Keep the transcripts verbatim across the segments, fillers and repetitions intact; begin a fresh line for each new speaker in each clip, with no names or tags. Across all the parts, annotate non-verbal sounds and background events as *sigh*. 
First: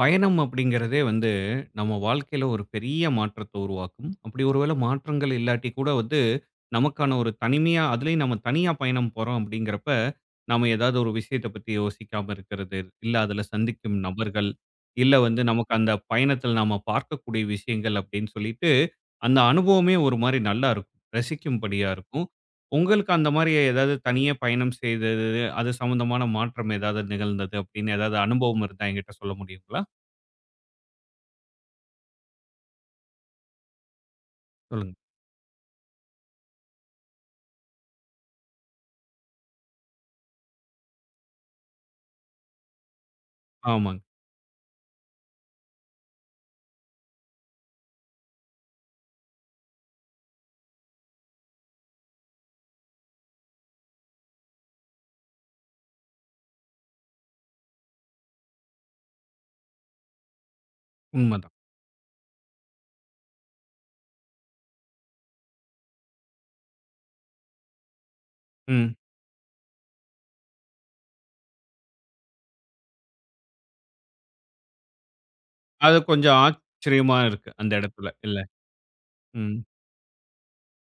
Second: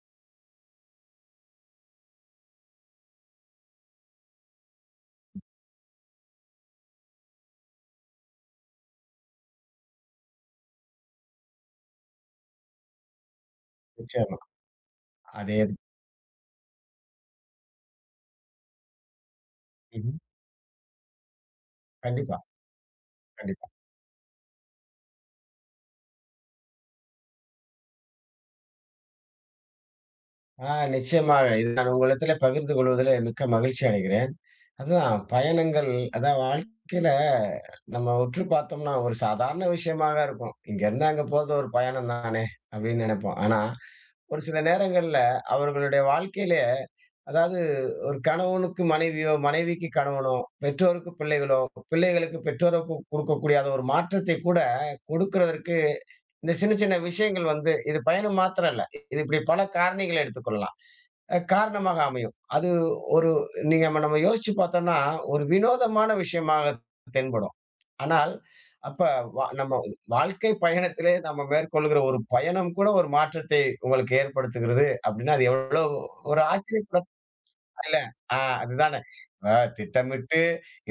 பயணம் அப்படிங்கிறதே வந்து நம்ம வாழ்க்கையில ஒரு பெரிய மாற்றத்த உருவாக்கும். அப்படி ஒருவேளை மாற்றங்கள் இல்லாட்டி கூட வந்து, நமக்கான ஒரு தனிமையா அதிலேயும் நம்ம தனியா பயணம் போறோம் அப்படிங்கிறப்ப, நாம ஏதாவது ஒரு விஷயத்த பத்தி யோசிக்காம இருக்கிறது, இல்ல அதில சந்திக்கும்
நிச்சயமா.
நபர்கள், இல்ல வந்து நமக்கு
அதேதான்.
அந்த பயணத்தில நாம பார்க்கக்கூடிய விஷயங்கள் அப்படின்னு சொல்லிட்டு, அந்த அனுபவமே
ம்ஹ்ம்.
ஒரு மாரி நல்லா இருக்கும். ரசிக்கும்படியா இருக்கும்.
கண்டிப்பா,
உங்களுக்கு அந்த மாரி
கண்டிப்பா.
ஏதாவது தனியா பயணம் செய்தது, அது சம்மந்தமான மாற்றம் ஏதாவது நிகழ்ந்தது அப்படின்னு ஏதாவது அனுபவம் இருந்தா என்கிட்ட சொல்ல முடியுங்களா?
ஆ நிச்சயமாக. இது நான் உங்களிடத்திலே பகிர்ந்து கொள்வதிலே மிக்க மகிழ்ச்சி அடைகிறேன்.
சொல்லுங்க.
அதுதான் பயணங்கள். அதான் வாழ்க்கையில நம்ம உற்று பார்த்தோம்னா, ஒரு சாதாரண விஷயமாக இருக்கும். இங்கேருந்து அங்க போறது ஒரு பயணம் தானே அப்படின்னு நெனைப்போம். ஆனா,
ஆமாங்க.
ஒரு சில நேரங்கள்ல அவர்களுடைய வாழ்க்கையிலே அதாவது ஒரு கணவனுக்கு மனைவியோ, மனைவிக்கு கணவனோ, பெற்றோருக்கு பிள்ளைகளோ, பிள்ளைகளுக்கு பெற்றோருக்கு குடுக்கக்கூடிய அந்த ஒரு மாற்றத்தை கூட கொடுக்கிறதற்கு இந்த சின்ன சின்ன விஷயங்கள் வந்து இது பயணம் மாத்திரம் இல்ல. இது இப்படி பல காரணிகளை எடுத்துக்கொள்ளலாம். அ
உண்மதான்.
காரணமாக அமையும். அது ஒரு நீங்க நம்ம நம்ம யோசிச்சு பார்த்தோம்னா, ஒரு வினோதமான விஷயமாக தென்படும். ஆனால்,
ம்.
அப்ப வா நம்ம வாழ்க்கை பயணத்திலே நம்ம மேற்கொள்கிற ஒரு பயணம் கூட ஒரு மாற்றத்தை உங்களுக்கு ஏற்படுத்துகிறது அப்படின்னா, அது எவ்வளோ
அது கொஞ்சம்
ஒரு ஆச்சரியப்பட
ஆச்சரியமா இருக்கு. அந்த
இல்ல.
இடத்துல இல்ல.
ஆ அதுதானே. அ
ம்.
திட்டமிட்டு,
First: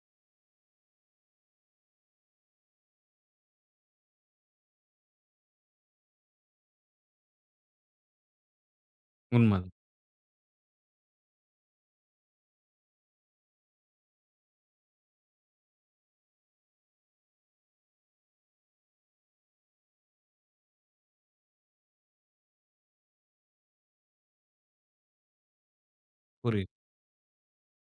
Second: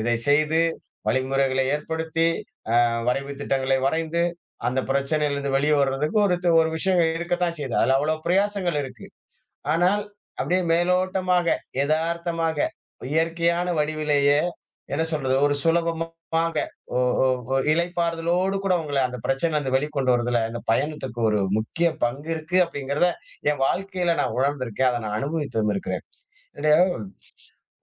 இதை செய்து, வழிமுறைகளை ஏற்படுத்தி, அ வரைவு திட்டங்களை வரைந்து, அந்த பிரச்சனையிலிருந்து வெளிய வர்றதுக்கு ஒரு து ஒரு விஷயம் இருக்கத்தான் செய்யுது. அதுல அவ்வளோ பிரயாசங்கள் இருக்கு.
உண்மதான்.
ஆனால், அப்படியே மேலோட்டமாக, எதார்த்தமாக, இயற்கையான வடிவிலேயே என்ன சொல்றது? ஒரு சுலபமாக ஒ ஒ ஒரு இளைப்பாறுதலோடு கூட உங்கள அந்த பிரச்சனையிலருந்து வெளிக்கொண்டு வரதுல, அந்த பயணத்துக்கு ஒரு முக்கிய பங்கு இருக்கு அப்படிங்கிறத, என் வாழ்க்கையில நான் உணர்ந்திருக்கேன். அத நான் அனுபவித்தும் இருக்கிறேன்.
புரியுது.
என்னுடைய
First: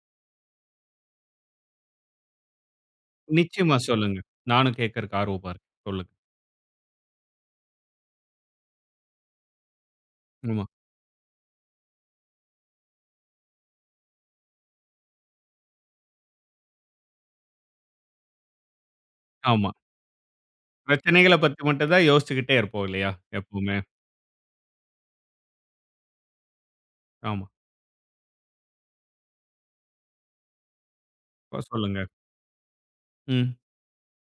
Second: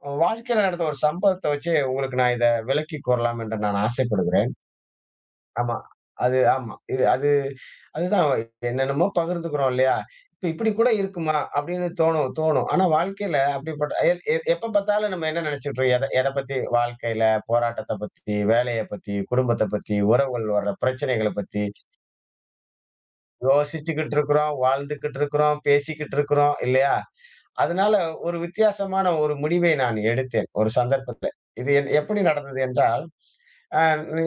உங்க வாழ்க்கையில நடந்த ஒரு சம்பவத்த வச்சு உங்களுக்கு நான் இத விளக்கி கூறலாம் என்று
நிச்சயமா
நான்
சொல்லுங்க.
ஆசைப்படுகிறேன்.
நானும் கேட்கறக்கு ஆர்வமா இருக்கேன்.
ஆமா.
சொல்லுங்க.
அது ஆமா. இது அது அதுதான் என்னென்னமோ பகிர்ந்துக்கிறோம் இல்லையா? இப்ப
ஆமா,
இப்படி கூட இருக்குமா? அப்படின்னு தோணும் தோணும். ஆனா வாழ்க்கையில அப்படிப்பட்ட எ எ எப்ப பார்த்தாலும் நம்ம என்ன நினைச்சுட்றோம்? எத எத பத்தி வாழ்க்கையில போராட்டத்த பத்தி, வேலைய பத்தி, குடும்பத்த
ஆமா.
பத்தி, உறவுகள் வர்ற பிரச்சனைகள
பிரச்சனைகள பத்தி
பத்தி
மட்டும் தான் யோசிச்சுக்கிட்டே இருப்போம் இல்லையா? எப்பவுமே.
யோசிச்சுக்கிட்டு இருக்கிறோம், வாழ்ந்துகிட்டு இருக்கிறோம், பேசிக்கிட்டு இருக்கிறோம் இல்லையா?
ஆமா.
அதனால ஒரு வித்தியாசமான ஒரு முடிவை நான் எடுத்தேன் ஒரு சந்தர்ப்பத்துல.
இப்ப
இது என்
சொல்லுங்க.
எப்படி நடந்தது என்றால்,
ம்.
அ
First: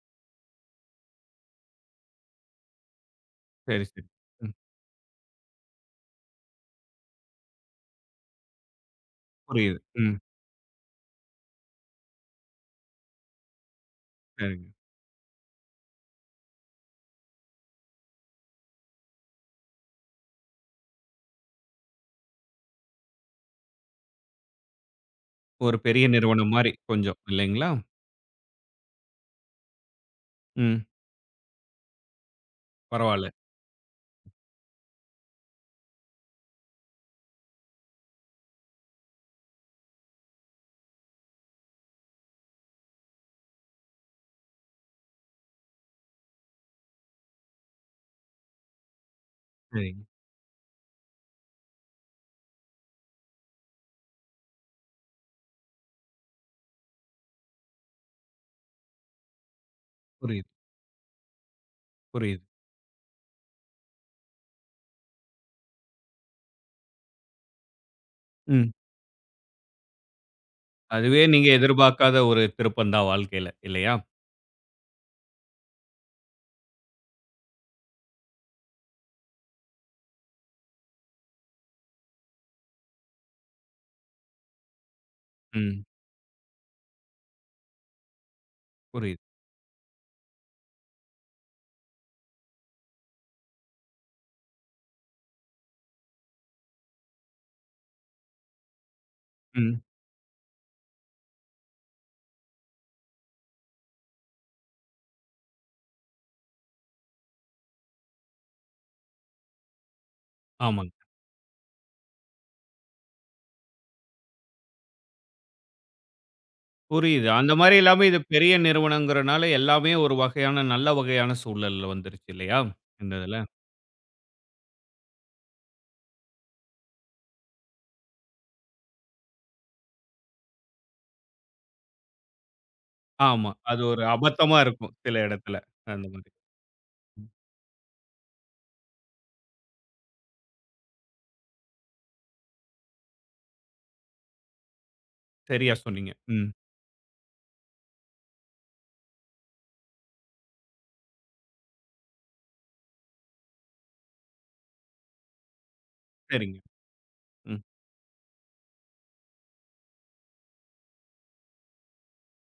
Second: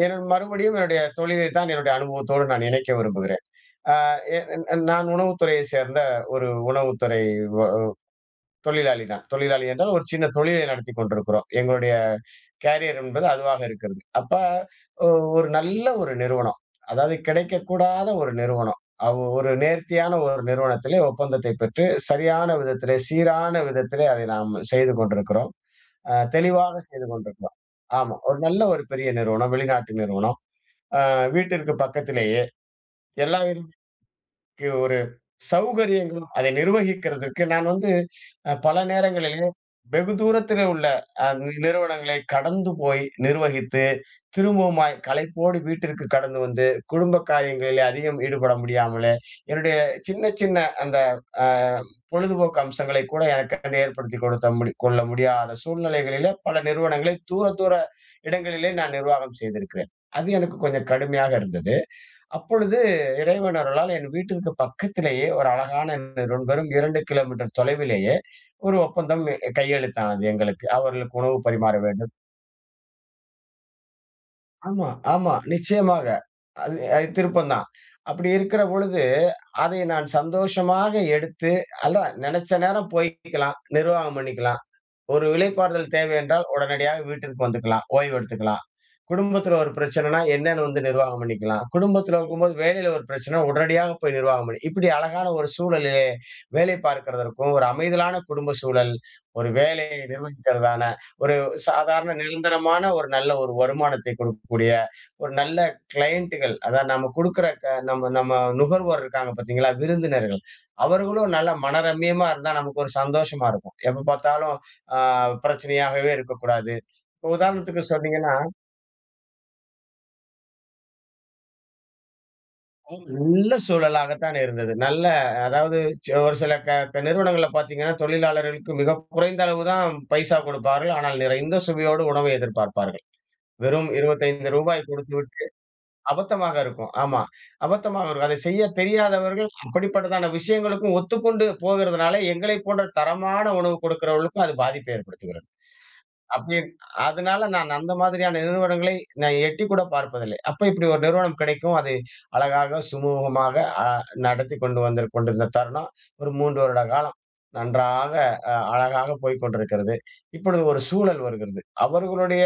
என் மறுபடியும் என்னுடைய தொழிலை தான் என்னுடைய அனுபவத்தோடு நான் இணைக்க விரும்புகிறேன்.
சரி,
அ
சரி.
எ
ம்.
என்- நான் உணவுத்துறையை சேர்ந்த ஒரு உணவுத்துறை தொழிலாளி தான். தொழிலாளி
புரியுது.
என்றால் ஒரு
ம்.
சின்ன தொழிலை நடத்திக் கொண்டிருக்கிறோம். எங்களுடைய கேரியர் என்பது அதுவாக இருக்கிறது. அப்ப
சரிங்க.
ஒ ஒரு நல்ல ஒரு நிறுவனம். அதாவது கிடைக்கக்கூடாத ஒரு நிறுவனம். அவ் ஒரு நேர்த்தியான ஒரு நிறுவனத்திலே ஒப்பந்தத்தை பெற்று, சரியான விதத்திலே, சீரான விதத்திலே அதை நாம் செய்து கொண்டிருக்கிறோம்.
ஒரு பெரிய
அ
நிறுவனம் மாரி
தெளிவாக செய்து
கொஞ்சம்
கொண்டிருக்கிறோம்.
இல்லைங்களா?
ஆமா. ஒரு நல்ல ஒரு பெரிய நிறுவனம், வெளிநாட்டு நிறுவனம்.
ம்.
அ வீட்டிற்கு பக்கத்திலேயே
பரவால்ல.
எல்லா வித க்கு ஒரு சௌகரியங்களும் அதை நிர்வகிக்கிறதற்கு நான் வந்து அ பல நேரங்களிலே வெகு தூரத்திலே உள்ள அ நி நிறுவனங்களை கடந்து போய் நிர்வகித்து, திரும்பவுமாய் களைப்போடு வீட்டிற்கு கடந்து வந்து, குடும்ப காரியங்களிலே அதிகம் ஈடுபட முடியாமலே, என்னுடைய
சரிங்க.
சின்ன சின்ன அந்த அ பொழுதுபோக்கு அம்சங்களை கூட எனக்காண்டி ஏற்படுத்திக் கொடுத்த முடி கொள்ள முடியாத சூழ்நிலைகளிலே பல நிறுவனங்களை தூர, தூர இடங்களிலே நான் நிர்வாகம் செய்திருக்கிறேன். அது
புரியுது,
எனக்கு கொஞ்சம் கடுமையாக இருந்தது.
புரியுது.
அப்பொழுது இறைவன் அருளால் என் வீட்டிற்கு பக்கத்திலேயே ஒரு அழகான நிறுவனம் வெறும் இரண்டு கிலோமீட்டர் தொலைவிலேயே
ம்.
ஒரு ஒப்பந்தம் கையெழுத்தானது எங்களுக்கு. அவர்களுக்கு
அதுவே
உணவு
நீங்க
பரிமாற வேண்டும்.
எதிர்பார்க்காத ஒரு திருப்பம் தான் வாழ்க்கையில இல்லையா?
ஆமா, ஆமா. நிச்சயமாக. அது அது திருப்பம் தான். அப்படி இருக்கிற பொழுது, அதை நான் சந்தோஷமாக எடுத்து அதான் நெனச்ச நேரம் போய்க்கலாம். நிர்வாகம் பண்ணிக்கலாம். ஒரு
ம்.
இளைப்பாறுதல் தேவை என்றால் உடனடியாக வீட்டிற்கு வந்துக்கலாம். ஓய்வு எடுத்துக்கலாம்.
புரியுது.
குடும்பத்தில ஒரு பிரச்சனைனா என்னன்னு வந்து நிர்வாகம் பண்ணிக்கலாம். குடும்பத்தில இருக்கும்போது வேலையில ஒரு பிரச்சனை உடனடியாக போய் நிர்வாகம் பண்ணி இப்படி அழகான ஒரு சூழலிலே வேலை பார்க்கிறதற்கும், ஒரு அமைதலான குடும்ப சூழல், ஒரு
ம்.
வேலையை நிர்வகிக்கிறதான ஒரு சாதாரண நிரந்தரமான ஒரு நல்ல ஒரு வருமானத்தை கொடுக்கக்கூடிய ஒரு நல்ல கிளையன்ட்டுகள் அதான் நம்ம குடுக்குற க நம்ம நம்ம நுகர்வோர் இருக்காங்க பார்த்தீங்களா? விருந்தினர்கள்.
ஆமாங்க.
அவர்களும் நல்ல மனரம்மியமா இருந்தா நமக்கு ஒரு சந்தோஷமா இருக்கும். எப்ப பார்த்தாலும் ஆ பிரச்சனையாகவே இருக்கக்கூடாது.
புரியுது.
ம்.
அந்த மாரி
உதாரணத்துக்கு
இல்லாம இது
சொன்னீங்கன்னா,
பெரிய நிறுவனம்ங்கிறனால எல்லாமே ஒரு வகையான நல்ல வகையான சூழல்ல வந்துருச்சு இல்லையா? இந்த இதுல.
நல்ல சூழலாகத்தான் இருந்தது. நல்ல அதாவது ச ஒரு சில க க நிறுவனங்கள்ல பார்த்தீங்கன்னா, தொழிலாளர்களுக்கு மிகக் குறைந்த அளவு தான் பைசா கொடுப்பார்கள். ஆனால் நிறைந்த சுவையோடு உணவை எதிர்பார்ப்பார்கள்.
ஆமா. அது
வெறும் ரூ.
ஒரு
இருபத்தி ஐந்து
அபத்தமா இருக்கும் சில
கொடுத்துவிட்டு
இடத்துல. அந்த மாதிரி.
அபத்தமாக இருக்கும். ஆமா.
ம்.
அபத்தமாக இருக்கும். அதைச் செய்யத் தெரியாதவர்கள் அப்படிப்பட்டதான விஷயங்களுக்கும் ஒத்துக்கொண்டு போகிறதுனால, எங்களைப் போன்ற தரமான உணவு கொடுக்கிறவர்களுக்கும் அது பாதிப்பை ஏற்படுத்துகிறது.
சரியா சொன்னீங்க. ம்.
அப்படி அதனால நான் அந்த மாதிரியான நிறுவனங்களை நான் எட்டி கூட பார்ப்பதில்லை. அப்ப இப்படி ஒரு நிறுவனம் கிடைக்கும். அது அழகாக சுமூகமாக அ நடத்தி கொண்டு வந்து கொண்டிருந்த தருணம் ஒரு
சரிங்க.
மூன்று வருட காலம்
ம்.
நன்றாக அ அழகாக போய்க் கொண்டிருக்கிறது. இப்பொழுது ஒரு சூழல் வருகிறது. அவர்களுடைய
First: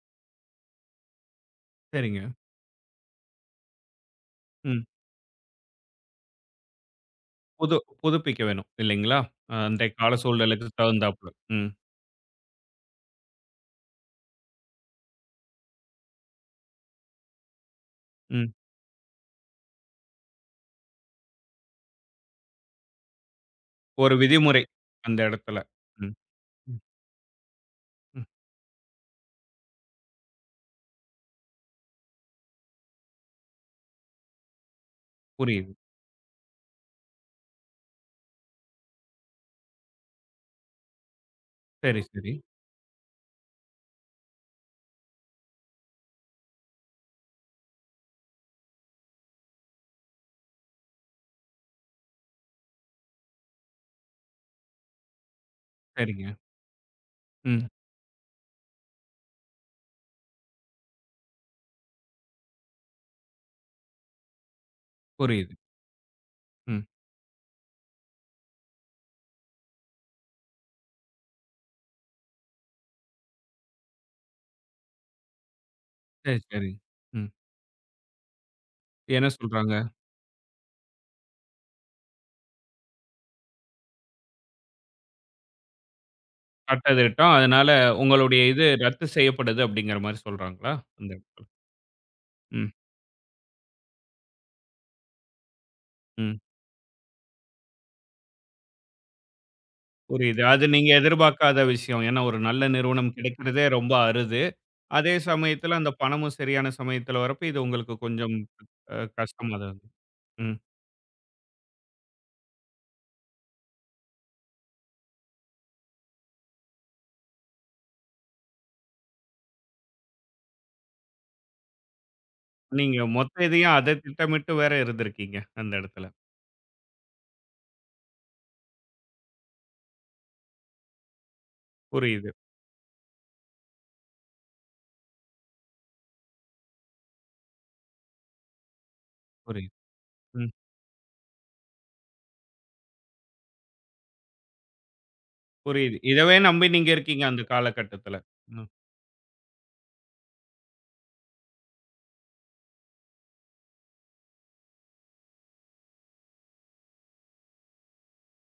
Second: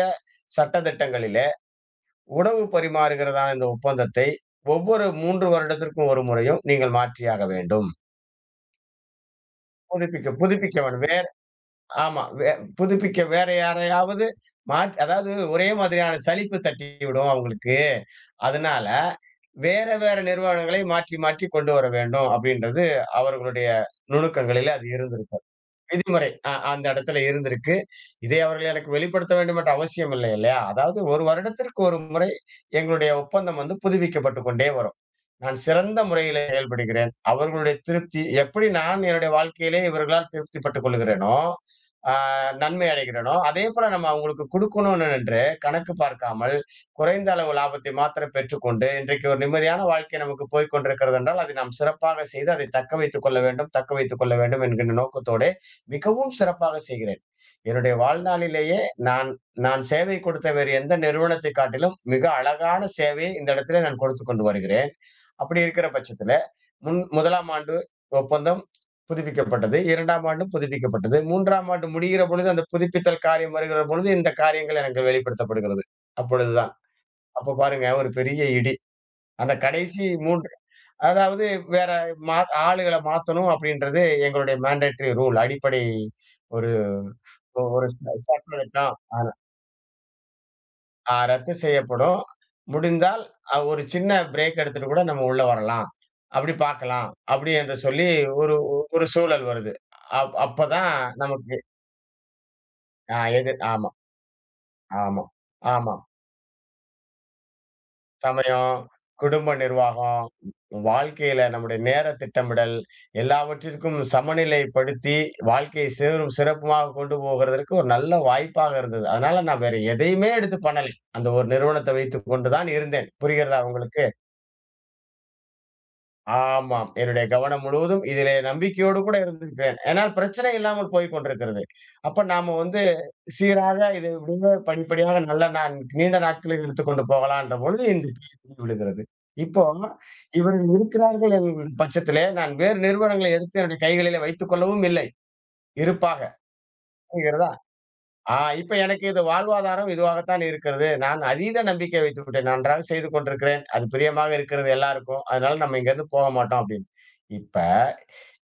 சட்டதிட்டங்களிலே
சரிங்க.
உணவு பரிமாறுகிறதான இந்த ஒப்பந்தத்தை
ம்.
ஒவ்வொரு மூன்று வருடத்திற்கும் ஒரு முறையும் நீங்கள் மாற்றியாக
புது
வேண்டும்.
புதுப்பிக்க வேணும் இல்லைங்களா? அன்றைய கால
புதுப்பிக்க
சூழ்நிலைக்கு
புதுப்பிக்க வேண்டும்.
தகுந்தாப்புல. ம்.
ஆமா. வே புதுப்பிக்க வேற யாரையாவது மாற் அதாவது ஒரே மாதிரியான சலிப்பு தட்டிவிடும் அவங்களுக்கு.
ம்.
அதனால வேற, வேற நிறுவனங்களை மாற்றி, மாற்றி கொண்டு வர வேண்டும் அப்படின்றது அவர்களுடைய
ஒரு விதிமுறை
நுணுக்கங்களிலே அது
அந்த
இருந்திருக்கும்.
இடத்துல. ம்.
விதிமுறை அ
ம்.
அந்த இடத்துல இருந்திருக்கு.
ம்.
இதை அவர்கள் எனக்கு வெளிப்படுத்த வேண்டும் என்ற அவசியம் இல்லை இல்லையா? அதாவது ஒரு வருடத்திற்கு ஒரு முறை எங்களுடைய ஒப்பந்தம் வந்து புதுப்பிக்கப்பட்டுக் கொண்டே வரும். நான்
புரியுது.
சிறந்த முறையிலே செயல்படுகிறேன். அவர்களுடைய திருப்தி எப்படி நான் என்னுடைய வாழ்க்கையிலே இவர்களால் திருப்தி பட்டுக் கொள்ளுகிறேனோ,
சரி,
அ
சரி.
நன்மை அடைகிறேனோ, அதேபோல நம்ம அவங்களுக்கு குடுக்கணும்னு என்று கணக்கு பார்க்காமல், குறைந்த அளவு லாபத்தை மாத்திரம் பெற்றுக்கொண்டு, இன்றைக்கு ஒரு நிம்மதியான வாழ்க்கை நமக்கு போய்க் கொண்டிருக்கிறது என்றால், அதை நாம் சிறப்பாக செய்து அதை தக்க வைத்துக் கொள்ள வேண்டும், தக்க வைத்துக் கொள்ள வேண்டும் என்கின்ற நோக்கத்தோடே
சரிங்க.
மிகவும் சிறப்பாக செய்கிறேன்.
ம்.
என்னுடைய வாழ்நாளிலேயே நான் நான் சேவை கொடுத்த வேறு எந்த நிறுவனத்தைக் காட்டிலும் மிக அழகான சேவையை இந்த இடத்திலே நான் கொடுத்துக் கொண்டு வருகிறேன்.
புரியுது.
அப்படி இருக்கிற பட்சத்துல,
ம்.
முன் முதலாம் ஆண்டு ஒப்பந்தம் புதுப்பிக்கப்பட்டது. 2ஆம் ஆண்டும் புதுப்பிக்கப்பட்டது. 3ஆம் ஆண்டு முடிகிற பொழுது, அந்த புதுப்பித்தல் காரியம் வருகிற பொழுது, இந்த காரியங்கள் எனக்கு வெளிப்படுத்தப்படுகிறது.
சரி, சரி.
அப்பொழுதுதான்.
ம்.
அப்ப பாருங்க ஒரு பெரிய இடி.
என்ன
அந்த
சொல்றாங்க?
கடைசி மூன்று அதாவது வேற மா ஆளுகள மாத்தணும் அப்படின்றது எங்களுடைய மேண்டேட்டரி ரூல். அடிப்படை ஒரு
காட்டதிட்டோம். அதனால
ஒரு ச
உங்களுடைய இது
சட்டத்திட்டம்.
ரத்து செய்யப்படுது அப்படிங்கிற மாரி சொல்றாங்களா? அந்த
ஆ ரத்து செய்யப்படும்.
ம்,
முடிந்தால் அ ஒரு சின்ன பிரேக் எடுத்துட்டு கூட நம்ம உள்ள வரலாம்.
ம்.
அப்படி பார்க்கலாம். அப்படி என்று சொல்லி ஒரு ஒரு சூழல் வருது. அப்
புரியுது. அது நீங்க
அப்பதான் நமக்கு
எதிர்பார்க்காத விஷயம். ஏன்னா ஒரு நல்ல நிறுவனம்
ஆ எது
கிடைக்கிறதே
ஆமா,
ரொம்ப அரிது. அதே
ஆமா,
சமயத்துல அந்த
ஆமா.
பணமும் சரியான சமயத்துல வரப்ப இது உங்களுக்கு கொஞ்சம்
சமயம்,
அ
குடும்ப
கஷ்டமா தான் இருந்தது.
நிர்வாகம்,
ம்.
வாழ்க்கையில நம்முடைய நேர திட்டமிடல் எல்லாவற்றிற்கும் சமநிலைப்படுத்தி வாழ்க்கையை சீரும் சிறப்புமாக கொண்டு போகிறதற்கு ஒரு நல்ல வாய்ப்பாக இருந்தது. அதனால நான் வேற எதையுமே எடுத்து பண்ணலை. அந்த ஒரு நிறுவனத்தை வைத்துக் கொண்டு தான்
நீங்க
இருந்தேன்.
மொத்த
புரிகிறதா
இதையும் அத
உங்களுக்கு?
திட்டமிட்டு வேற இருந்திருக்கீங்க அந்த இடத்துல.
ஆமாம். என்னுடைய கவனம் முழுவதும் இதிலே நம்பிக்கையோடு கூட இருந்திருக்கிறேன். ஏனால் பிரச்சனை இல்லாமல் போய்க் கொண்டிருக்கிறது. அப்ப
புரியுது,
நாம வந்து சீராக இது இப்படியே படிப்படியாக நல்ல நான் நீண்ட நாட்களுக்கு எடுத்துக்கொண்டு போகலான்ற பொழுது இந்த தீர்வு விழுகிறது. இப்போ
புரியுது. ம்.
இவர்கள் இருக்கிறார்கள் என்கிற பட்சத்திலே, நான் வேறு நிறுவனங்களை எடுத்து என்னுடைய கைகளிலே வைத்துக் கொள்ளவும் இல்லை.
புரியுது.
இருப்பாக.
இதவே நம்பி நீங்க இருக்கீங்க அந்த
புரிகிறதா?
காலகட்டத்துல.
ஆ
ம்.
இப்ப எனக்கு இது வாழ்வாதாரம் இதுவாகத்தான் இருக்கிறது. நான் அதீத நம்பிக்கை வைத்து விட்டேன். நான் நன்றாக செய்து கொண்டிருக்கிறேன். அது பிரியமாக இருக்கிறது எல்லாருக்கும். அதனால நம்ம இங்கிருந்து போக மாட்டோம் அப்படின்னு. இப்ப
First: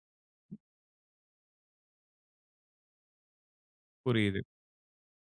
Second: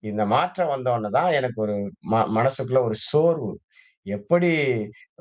இந்த மாற்றம் வந்தோன்ன தான் எனக்கு ஒரு ம மனசுக்குள்ள ஒரு சோர்வு.
புரியுது.
எப்படி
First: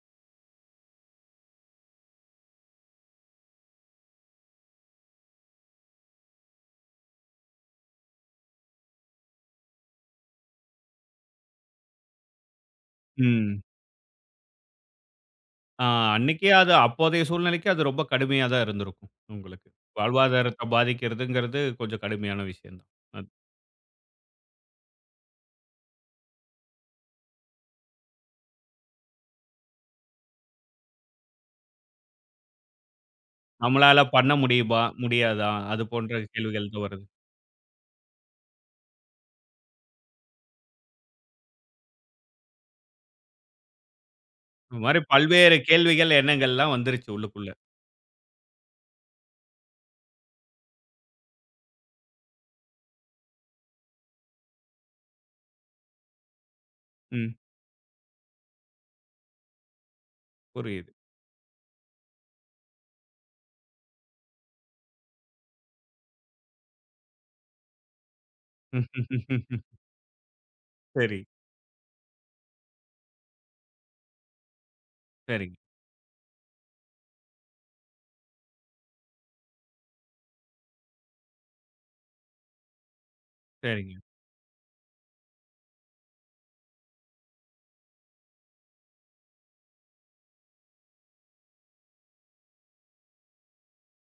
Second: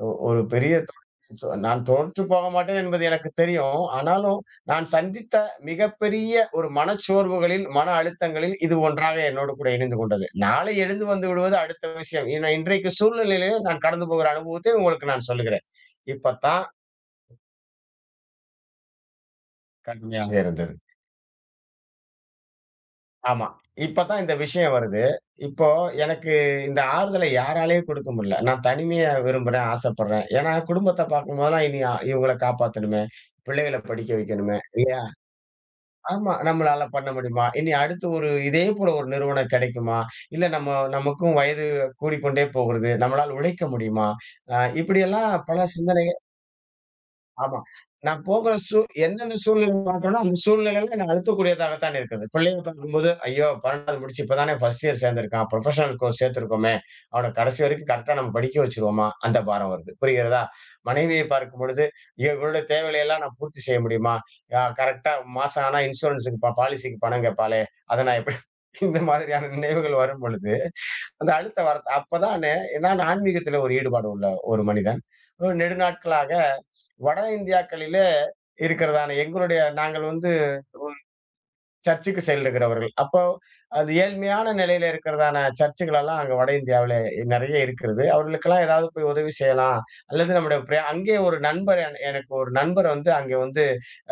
ஒ ஒரு பெரிய தோ தோ- நான் தோற்று போக மாட்டேன் என்பது எனக்கு தெரியும். ஆனாலும் நான் சந்தித்த மிகப்பெரிய ஒரு மனச்சோர்வுகளில், மன அழுத்தங்களில் இது ஒன்றாக என்னோடு கூட இணைந்து கொண்டது. நாளை எழுந்து வந்து விடுவது அடுத்த விஷயம். ஏன்னா இன்றைக்கு சூழ்நிலையிலே
ம்.
நான் கடந்து போகிற அனுபவத்தை உங்களுக்கு நான் சொல்லுகிறேன்.
ஆ
இப்ப
அன்னைக்கே
தான்
அது அப்போதைய சூழ்நிலைக்கு அது ரொம்ப கடுமையா தான் இருந்திருக்கும் உங்களுக்கு.
கடுமையாக
வாழ்வாதாரத்த
இருந்தது.
பாதிக்கிறதுங்கிறது கொஞ்சம் கடுமையான விஷயம் தான். அது
ஆமா. இப்ப தான் இந்த விஷயம் வருது. இப்போ எனக்கு இந்த ஆறுதலை யாராலயும் குடுக்க முடியல. நான் தனிமைய விரும்புறேன், ஆசைப்படுறேன். ஏன்னா குடும்பத்த பார்க்கும்போதெல்லாம் இனி அ இவங்கள காப்பாத்தணுமே! பிள்ளைகள
நம்மளால
படிக்க
பண்ண
வைக்கணுமே!
முடியுமா?
இல்லையா?
முடியாதா? அது போன்ற
ஆமா.
கேள்விகள்
நம்மளால
தான் வருது.
பண்ண முடியுமா? இனி அடுத்து ஒரு இதே போல ஒரு நிறுவனம் கிடைக்குமா? இல்ல நம்ம நமக்கும் வயது கூடிக்கொண்டே போகிறது. நம்மளால உழைக்க முடியுமா? அ
இந்த மாரி
இப்படியெல்லாம்
பல்வேறு
பல
கேள்விகள்,
சிந்தனைகள்.
எண்ணங்கள்லாம் வந்துருச்சு உள்ளுக்குள்ள.
ஆமா. நான் போகிற சூ எந்தெந்த சூழ்நிலை பார்க்கிறேனோ, அந்த சூழ்நிலையில என்ன அழுத்தக்கூடியதாக தானே இருக்குது. பிள்ளைய பார்க்கும்போது, ஐயோ! 12வது முடிச்சு இப்ப தானே ஃபர்ஸ்ட் இயர் சேர்ந்திருக்கான். புரொஃபஷனல் கோர்ஸ் சேர்த்திருக்கோமே! அவன
ம்.
கடைசி வரைக்கும் கரெக்ட்டா நம்ம படிக்க வச்சுருவோமா? அந்த பாரம் வருது. புரிகிறதா?
புரியுது.
மனைவியை பார்க்கும்பொழுது, ஐயோ! இவளுடைய தேவைகளையெல்லாம் நான் பூர்த்தி செய்ய முடியுமா? அ கரெக்ட்டா மாசம் ஆனா இன்சூரன்ஸுக்கு ப பாலிசிக்கு பணம் கேட்பாளே! அத நான் எப்படி *laughs*
*laughs* ம்,
இந்த
ம், ம், ம்,
மாதிரியான
ம்.
நினைவுகள் வரும்பொழுது,
சரி,
அந்த அழுத்த வார்த்தை அப்பதானே நான் ஆன்மீகத்தில ஒரு ஈடுபாடு உள்ள ஒரு மனிதன். ஒரு
சரிங்க,
நெடுநாட்களாக வட இந்தியாக்களிலே இருக்கிறதான எங்களுடைய நாங்கள் வந்து சர்ச்சுக்கு செல்லுகிறவர்கள். அப்போ அது
சரிங்க.
ஏழ்மையான நிலையில இருக்கிறதான சர்ச்சுகளெல்லாம் அங்க வட இந்தியாவில நெறைய இருக்கிறது. அவர்களுக்கெல்லாம் ஏதாவது போய் உதவி செய்யலாம். அல்லது நம்முடைய பிரயா அங்கே ஒரு நண்பர் என எனக்கு ஒரு நண்பர் வந்து அங்கே வந்து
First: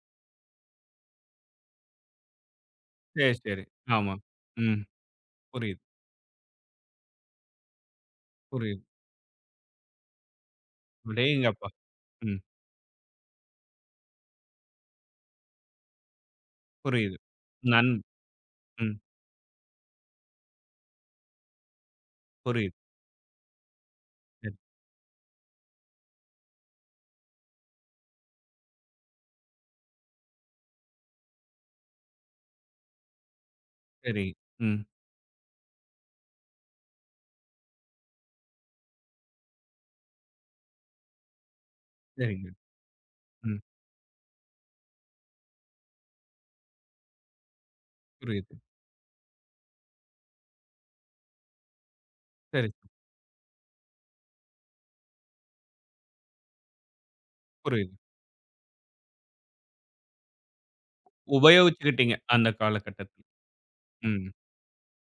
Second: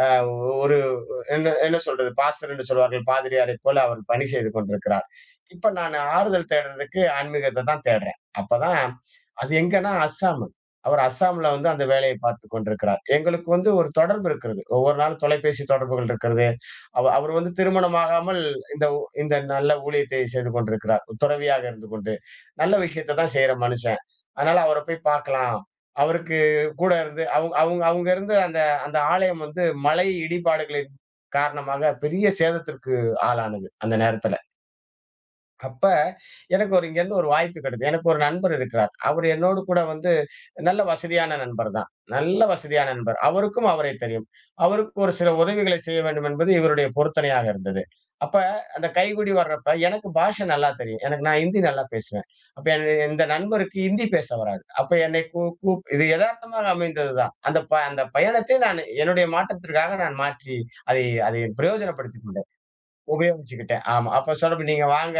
அ என்ன என்ன சொல்றது பாஸ்டர் என்று சொல்வார்கள்
சரி, சரி.
பாதிரியாரைப் போல அவர்
ஆமா.
பணி செய்து
ம்.
கொண்டிருக்கிறார். இப்ப
புரியுது,
நானு ஆறுதல் தேடுறதுக்கு ஆன்மீகத்த தான் தேடுறேன்.
புரியுது.
அப்பதான் அது எங்கன்னா அஸ்ஸாமு. அவர் அஸ்ஸாம்ல வந்து
அடேங்கப்பா!
அந்த வேலையை
ம்.
பார்த்துக் கொண்டிருக்கிறார். எங்களுக்கு வந்து ஒரு தொடர்பு இருக்கிறது. ஒவ்வொரு நாளும் தொலைபேசி தொடர்புகள் இருக்கிறது. அவ
புரியுது.
அவர் வந்து
நன்
திருமணமாகாமல் இந்த
ம்.
உ இந்த நல்ல ஊழியத்தை செய்து கொண்டிருக்கிறார். துறவியாக இருந்து கொண்டு. நல்ல
புரியுது.
விஷயத்த தான் செய்ற மனுஷன்.
சரி,
அதனால அவர போய் பார்க்கலாம். அவருக்கு கூட இருந்து அவ் அவங்க அவங்க இருந்த அந்த அந்த ஆலயம் வந்து மலை இடிபாடுகளை காரணமாக பெரிய சேதத்திற்கு ஆளானது அந்த
சரி.
நேரத்துல.
ம்.
அப்ப எனக்கு ஒரு இங்கேருந்து ஒரு வாய்ப்பு கிடைத்தது. எனக்கு ஒரு நண்பர் இருக்கிறார். அவரு என்னோடு கூட வந்து நல்ல வசதியான நண்பர் தான்.
சரிங்க.
நல்ல வசதியான நண்பர்.
ம்.
அவருக்கும் அவரை தெரியும். அவருக்கு ஒரு சில உதவிகளை செய்ய வேண்டும் என்பது இவருடைய பொருத்தனையாக இருந்தது. அப்ப
புரியுது.
அந்த கைக்குடி வர்றப்ப எனக்கு பாஷை நல்லா தெரியும். எனக்கு நான் ஹிந்தி நல்லா பேசுவேன். அப்ப
சரி.
என் இந்த நண்பருக்கு ஹிந்தி பேச வராது. அப்ப என்னை கூ கூப் இது எதார்த்தமாக அமைந்தது தான். அந்த ப
புரியுது.
அந்த பயணத்தை நான் என்னுடைய மாற்றத்திற்காக நான் மாற்றி அதை அதை
உபயோகிச்சுக்கிட்டீங்க
பிரயோஜனப்படுத்திக்
அந்த
கொண்டேன்.
காலகட்டத்தில.
உபயோகிச்சுக்கிட்டேன். ஆமா.
ம்,
அப்ப சொன்னப்ப, "நீங்க வாங்க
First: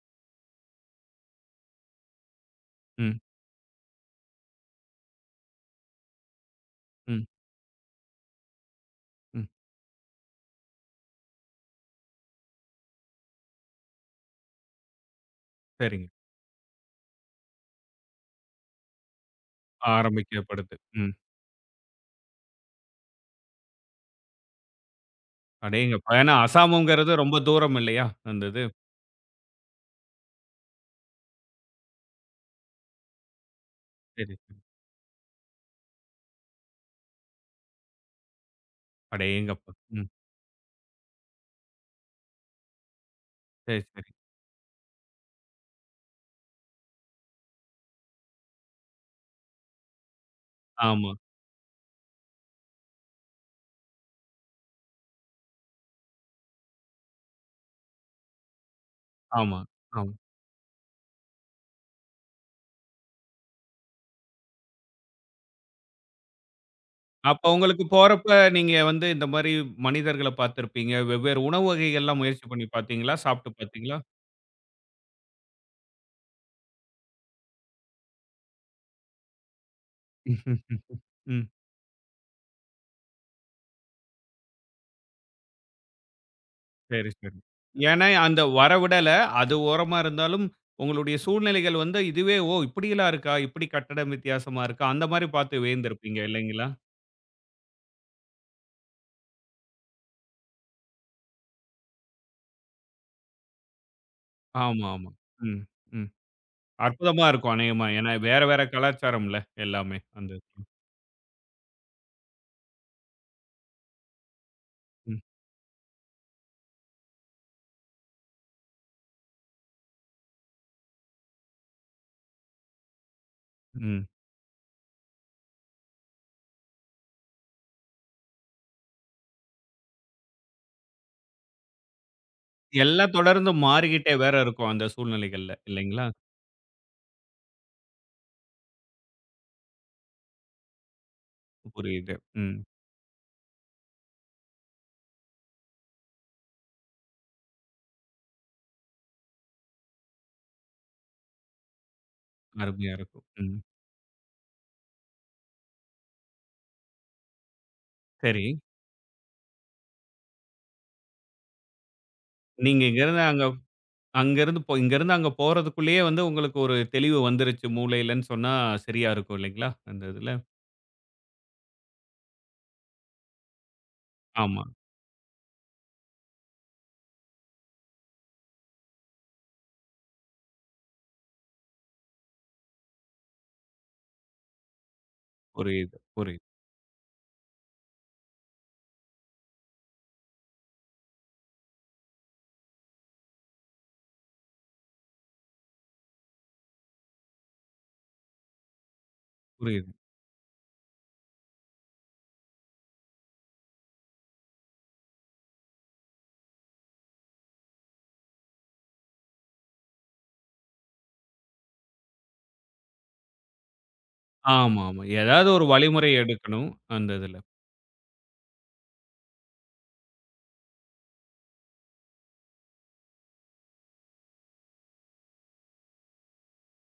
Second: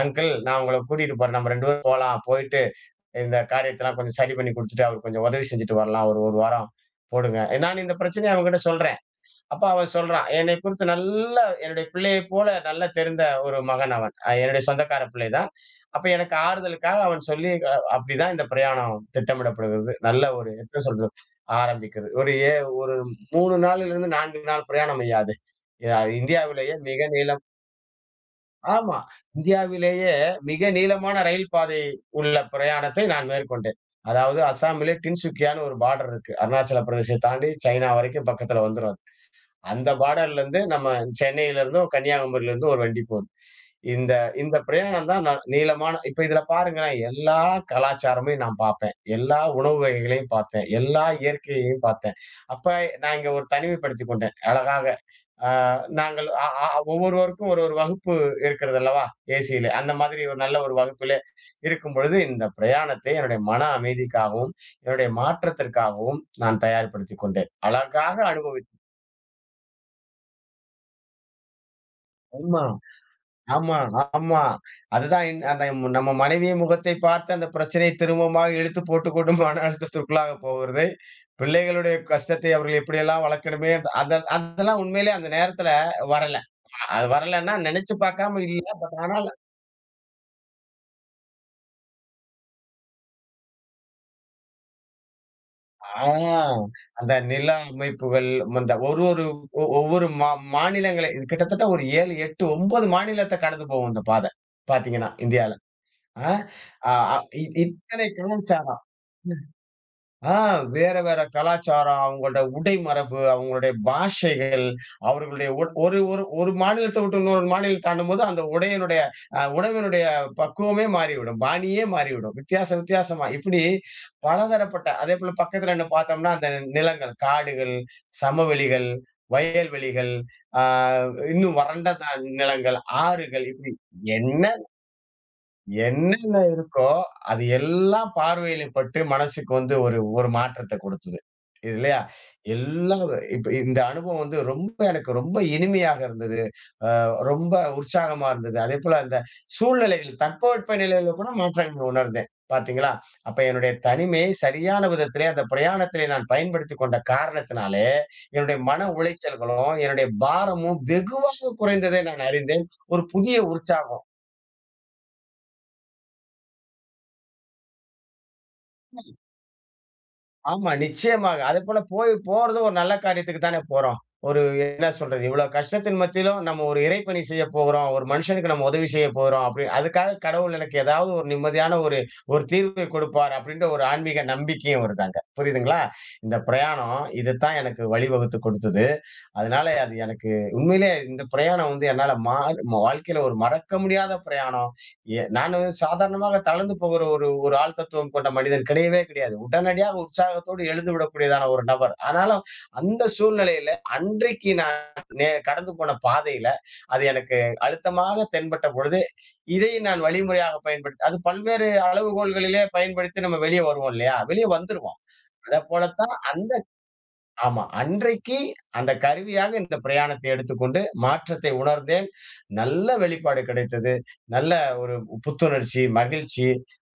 அங்கிள், நான் உங்கள கூட்டிட்டு போறேன். நம்ம இரண்டு பேரும் போலாம். போயிட்டு
ம்,
இந்த காரியத்தெல்லாம் கொஞ்சம் சரி பண்ணி குடுத்துட்டு, அவருக்கு கொஞ்சம் உதவி செஞ்சுட்டு வரலாம். ஒரு 1 வாரம்
ம்,
போடுங்க." நான் இந்த பிரச்சனைய அவன்கிட்ட சொல்றேன்.
ம்.
அப்ப அவன் சொல்றான். என்னை குறித்து நல்லா என்னுடைய பிள்ளையைப் போல நல்லா தெரிந்த ஒரு மகன் அவன். அ என்னுடைய சொந்தக்கார பிள்ளை தான்.
சரிங்க.
அப்ப எனக்கு ஆறுதலுக்காக அவன் சொல்லி, அ அப்படிதான் இந்த பிரயாணம் திட்டமிடப்படுகிறது. நல்ல ஒரு
ஆரம்பிக்கப்படுது.
எப்படி சொல்றது?
ம்.
ஆரம்பிக்குது. ஒரு ஏ ஒரு மூன்று நாளிலிருந்து நான்கு நாள் பிரயாணம் ஐயா அது. அ
அடேங்கப்பா! ஏன்னா
இந்தியாவிலேயே மிக
அசாமுங்கிறது
நீள.
ரொம்ப தூரம் இல்லையா? அந்த இது.
ஆமா. இந்தியாவிலேயே மிக நீளமான ரயில் பாதை உள்ள பிரயாணத்தை நான் மேற்கொண்டேன்.
சரி,
அதாவது
சரி.
அசாமிலே டின்சுக்கியான்னு ஒரு பார்டர் இருக்கு. அருணாச்சல பிரதேச தாண்டி சைனா வரைக்கும் பக்கத்துல வந்துரும்.
அடேங்கப்பா!
அந்த
ம்.
பார்டர்லருந்து நம்ம சென்னையிலிருந்தோ, கன்னியாகுமரியிலிருந்தோ ஒரு வண்டி போகுது.
சரி, சரி.
இந்த இந்த பிரயாணம் தான் நான் நீளமான இப்ப இதுல பாருங்களேன், எல்லா கலாச்சாரமும் நான் பார்ப்பேன். எல்லா உணவு வகைகளையும் பார்த்தேன். எல்லா
ஆமா,
இயற்கையையும் பார்த்தேன். அப்ப நான் இங்க ஒரு தனிமைப்படுத்திக் கொண்டேன். அழகாக ஆ, நாங்கள் அ அ ஒவ்வொருவருக்கும் ஒரு ஒரு வகுப்பு இருக்கிறது அல்லவா?
ஆமா,
ஏசியிலே. அந்த
ஆமா.
மாதிரி ஒரு நல்ல ஒரு வகுப்பிலே இருக்கும்பொழுது, இந்த பிரயாணத்தை என்னுடைய மன அமைதிக்காகவும், என்னுடைய மாற்றத்திற்காகவும் நான் தயார்படுத்திக்
அப்ப
கொண்டேன்.
உங்களுக்கு
அழகாக
போறப்ப
அனுபவித்
நீங்க வந்து இந்த மாரி மனிதர்கள பார்த்திருப்பீங்க. வெவ்வேறு உணவு வகைகள்லாம் முயற்சி
ஆமா,
பண்ணி பார்த்தீங்களா? சாப்பிட்டு
ஆமா,
பார்த்தீங்களா?
ஆமா. அதுதான் இன் அந்த மு- நம்ம மனைவி முகத்தை பார்த்து அந்த பிரச்சனையை திரும்பமாக இழுத்து போட்டுக்கொண்டு மன அழுத்தத்திற்குள்ளாக
ம்.
போகிறது.
ம்
பிள்ளைகளுடைய கஷ்டத்தை அவர்கள் எப்படியெல்லாம் வளர்க்கணுமே, அத அதெல்லாம் உண்மையிலே அந்த நேரத்தில வரல. அது
சரி, சரி.
வரலன்னா நினைச்சு
ஏன்னா, அந்த
பார்க்காம இல்ல.
வர
பட்
விடல.
ஆனால்
அது ஓரமா இருந்தாலும், உங்களுடைய சூழ்நிலைகள் வந்து இதுவே, "ஓ! இப்படியெல்லாம் இருக்கா? இப்படி கட்டடம் வித்தியாசமா இருக்கா?" அந்த மாரி பார்த்து
ஆ
வியந்திருப்பீங்க இல்லைங்களா?
அந்த நிலா அமைப்புகள், அந்த ஒரு ஒரு ஒ ஒவ்வொரு மா மாநிலங்களை இது கிட்டத்தட்ட ஒரு ஏழு, எட்டு, ஒன்பது மாநிலத்த கடந்து போகும் இந்த பாதை.
ஆமா, ஆமா.
பார்த்தீங்கன்னா, இந்தியால.
ம், ம்.
ஆ அ
அற்புதமா
இ
இருக்கும் அநேகமா.
இத்தனை
ஏன்னா, வேற வேற
கலாச்சாரம்.
கலாச்சாரம்ல எல்லாமே. அந்த
ஆ
இது.
வேற வேற கலாச்சாரம், அவங்களோட உடை மரபு, அவங்களுடைய பாஷைகள்,
ம்,
அவர்களுடைய ஒ ஒரு ஒரு ஒரு மாநிலத்த விட்டு இன்னொரு மாநிலம் தாண்டும்போது, அந்த உடையினுடைய அ உணவினுடைய பக்குவமே மாறிவிடும். பாணியே மாறிவிடும். வித்தியாச வித்தியாசமா இப்படி
ம்.
பலதரப்பட்ட அதேபோல பக்கத்துல என்ன பார்த்தோம்னா, அந்த நிலங்கள், காடுகள், சமவெளிகள், வயல்வெளிகள், ஆ இன்னும் வறண்ட த நிலங்கள்,
எல்லாம்
ஆறுகள்
தொடர்ந்து
இப்படி
மாறிக்கிட்டே வேற
என்ன
இருக்கும் அந்த சூழ்நிலைகள்ல. இல்லைங்களா?
என்னென்ன இருக்கோ, அது எல்லாம் பார்வையில பட்டு மனசுக்கு வந்து ஒரு ஒரு மாற்றத்த கொடுத்தது. இது இல்லையா?
புரியுது. ம்.
எல்லா இப்ப இந்த அனுபவம் வந்து ரொம்ப எனக்கு ரொம்ப இனிமையாக இருந்தது. அ ரொம்ப உற்சாகமா இருந்தது. அதேபோல அந்த சூழ்நிலைகள் தட்பவெட்ப நிலையில கூட மாற்றங்கள் உணர்ந்தேன்.
அருமையா
பார்த்தீங்களா?
இருக்கும்.
அப்ப
ம்.
என்னுடைய தனிமையை சரியான விதத்திலே அந்த பிரயாணத்திலே நான் பயன்படுத்திக் கொண்ட காரணத்தினாலே,
சரி.
என்னுடைய மன உளைச்சல்களும், என்னுடைய பாரமும் வெகுவாக குறைந்ததை நான் அறிந்தேன்.
நீங்க
ஒரு
இங்கருந்து
புதிய
அங்க
உற்சாகம்.
அங்கருந்து போ இங்கருந்து அங்க போறதுக்குள்ளயே வந்து உங்களுக்கு ஒரு தெளிவு வந்துருச்சு மூளையிலன்னு சொன்னா சரியா இருக்கும் இல்லைங்களா? அந்த இதுல.
ஆமா, நிச்சயமாக. அதுபோல போய் போறதும் ஒரு நல்ல காரியத்துக்கு தானே போறோம். ஒரு
ஆமா.
என்ன சொல்றது? இவ்ளோ கஷ்டத்தின் மத்தியிலும் நம்ம ஒரு இறைப்பணி செய்ய போகிறோம். ஒரு மனுஷனுக்கு நம்ம உதவி செய்ய போறோம். அப்படி அதுக்காக கடவுள் எனக்கு ஏதாவது ஒரு நிம்மதியான ஒரு ஒரு தீர்வை கொடுப்பார் அப்படின்ற ஒரு ஆன்மீக நம்பிக்கையும் வருது அங்க. புரியுதுங்களா?
புரியுது,
இந்த
புரியுது,
பிரயாணம் இதுதான் எனக்கு வழிவகுத்து கொடுத்தது. அதனால அது எனக்கு உண்மையிலே இந்த பிரயாணம் வந்து என்னால மா ம- வாழ்க்கையில ஒரு மறக்க முடியாத பிரயாணம். எ நானு சாதாரணமாக தளர்ந்து போகிற ஒரு ஒரு ஆள் தத்துவம் கொண்ட மனிதன் கிடையவே கிடையாது.
புரியுது.
உடனடியாக உற்சாகத்தோடு எழுந்து விடக்கூடியதான ஒரு நபர். ஆனாலும் அந்த சூழ்நிலையில அன்றைக்கு நான் நே கடந்து போன பாதையில அது எனக்கு அழுத்தமாக தென்பட்ட பொழுது, இதை நான் வழிமுறையாக பயன்படுத்தி அது பல்வேறு அளவுகோல்களிலே பயன்படுத்தி நம்ம வெளிய வருவோம் இல்லையா? வெளிய
ஆமா,
வந்துருவோம்.
ஆமா. ஏதாவது
அத
ஒரு
போல
வழிமுறை
தான் அந்த
எடுக்கணும் அந்த இதுல.
ஆமா. அன்றைக்கு அந்த கருவியாக இந்த பிரயாணத்தை எடுத்துக்கொண்டு மாற்றத்தை உணர்ந்தேன். நல்ல வெளிப்பாடு கிடைத்தது. நல்ல ஒரு புத்துணர்ச்சி, மகிழ்ச்சி,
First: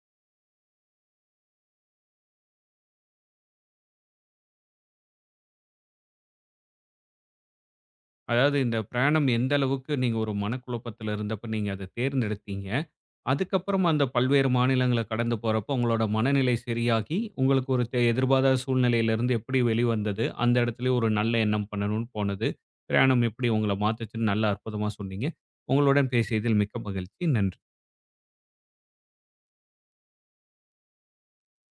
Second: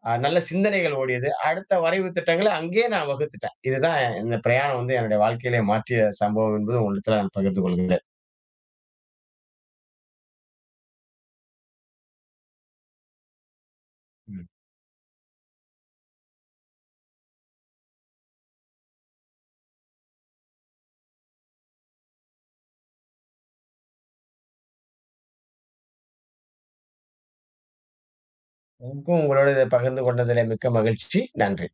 அ நல்ல சிந்தனைகள் ஓடியது. அடுத்த வரைவு திட்டங்கள அங்கேயே நான் வகுத்துட்டேன். இதுதான் இந்த பிரயாணம் வந்து என்னுடைய வாழ்க்கையிலே மாற்றிய சம்பவம் என்பது உங்களிடத்துல நான் பகிர்ந்து கொள்கிறேன்.
அதாவது இந்த பிரயாணம் எந்த அளவுக்கு நீங்க ஒரு மனக்குழப்பத்துல இருந்தப்ப நீங்க அத தேர்ந்தெடுத்தீங்க? அதுக்கப்புறம் அந்த
ம்.
பல்வேறு மாநிலங்கள கடந்து போறப்போ, உங்களோட மனநிலை சரியாகி, உங்களுக்கு ஒரு தெ எதிர்பாராத சூழ்நிலையிலிருந்து எப்படி வெளிவந்தது? அந்த இடத்துலயும் ஒரு நல்ல எண்ணம் பண்ணணும்னு போனது. பிரயாணம் எப்படி உங்கள மாத்துச்சுன்னு நல்லா அற்புதமா சொன்னீங்க. உங்களுடன் பேசியதில் மிக்க மகிழ்ச்சி. நன்றி.
எனக்கும் உங்களோட இத பகிர்ந்து கொண்டதிலே மிக்க மகிழ்ச்சி. நன்றி.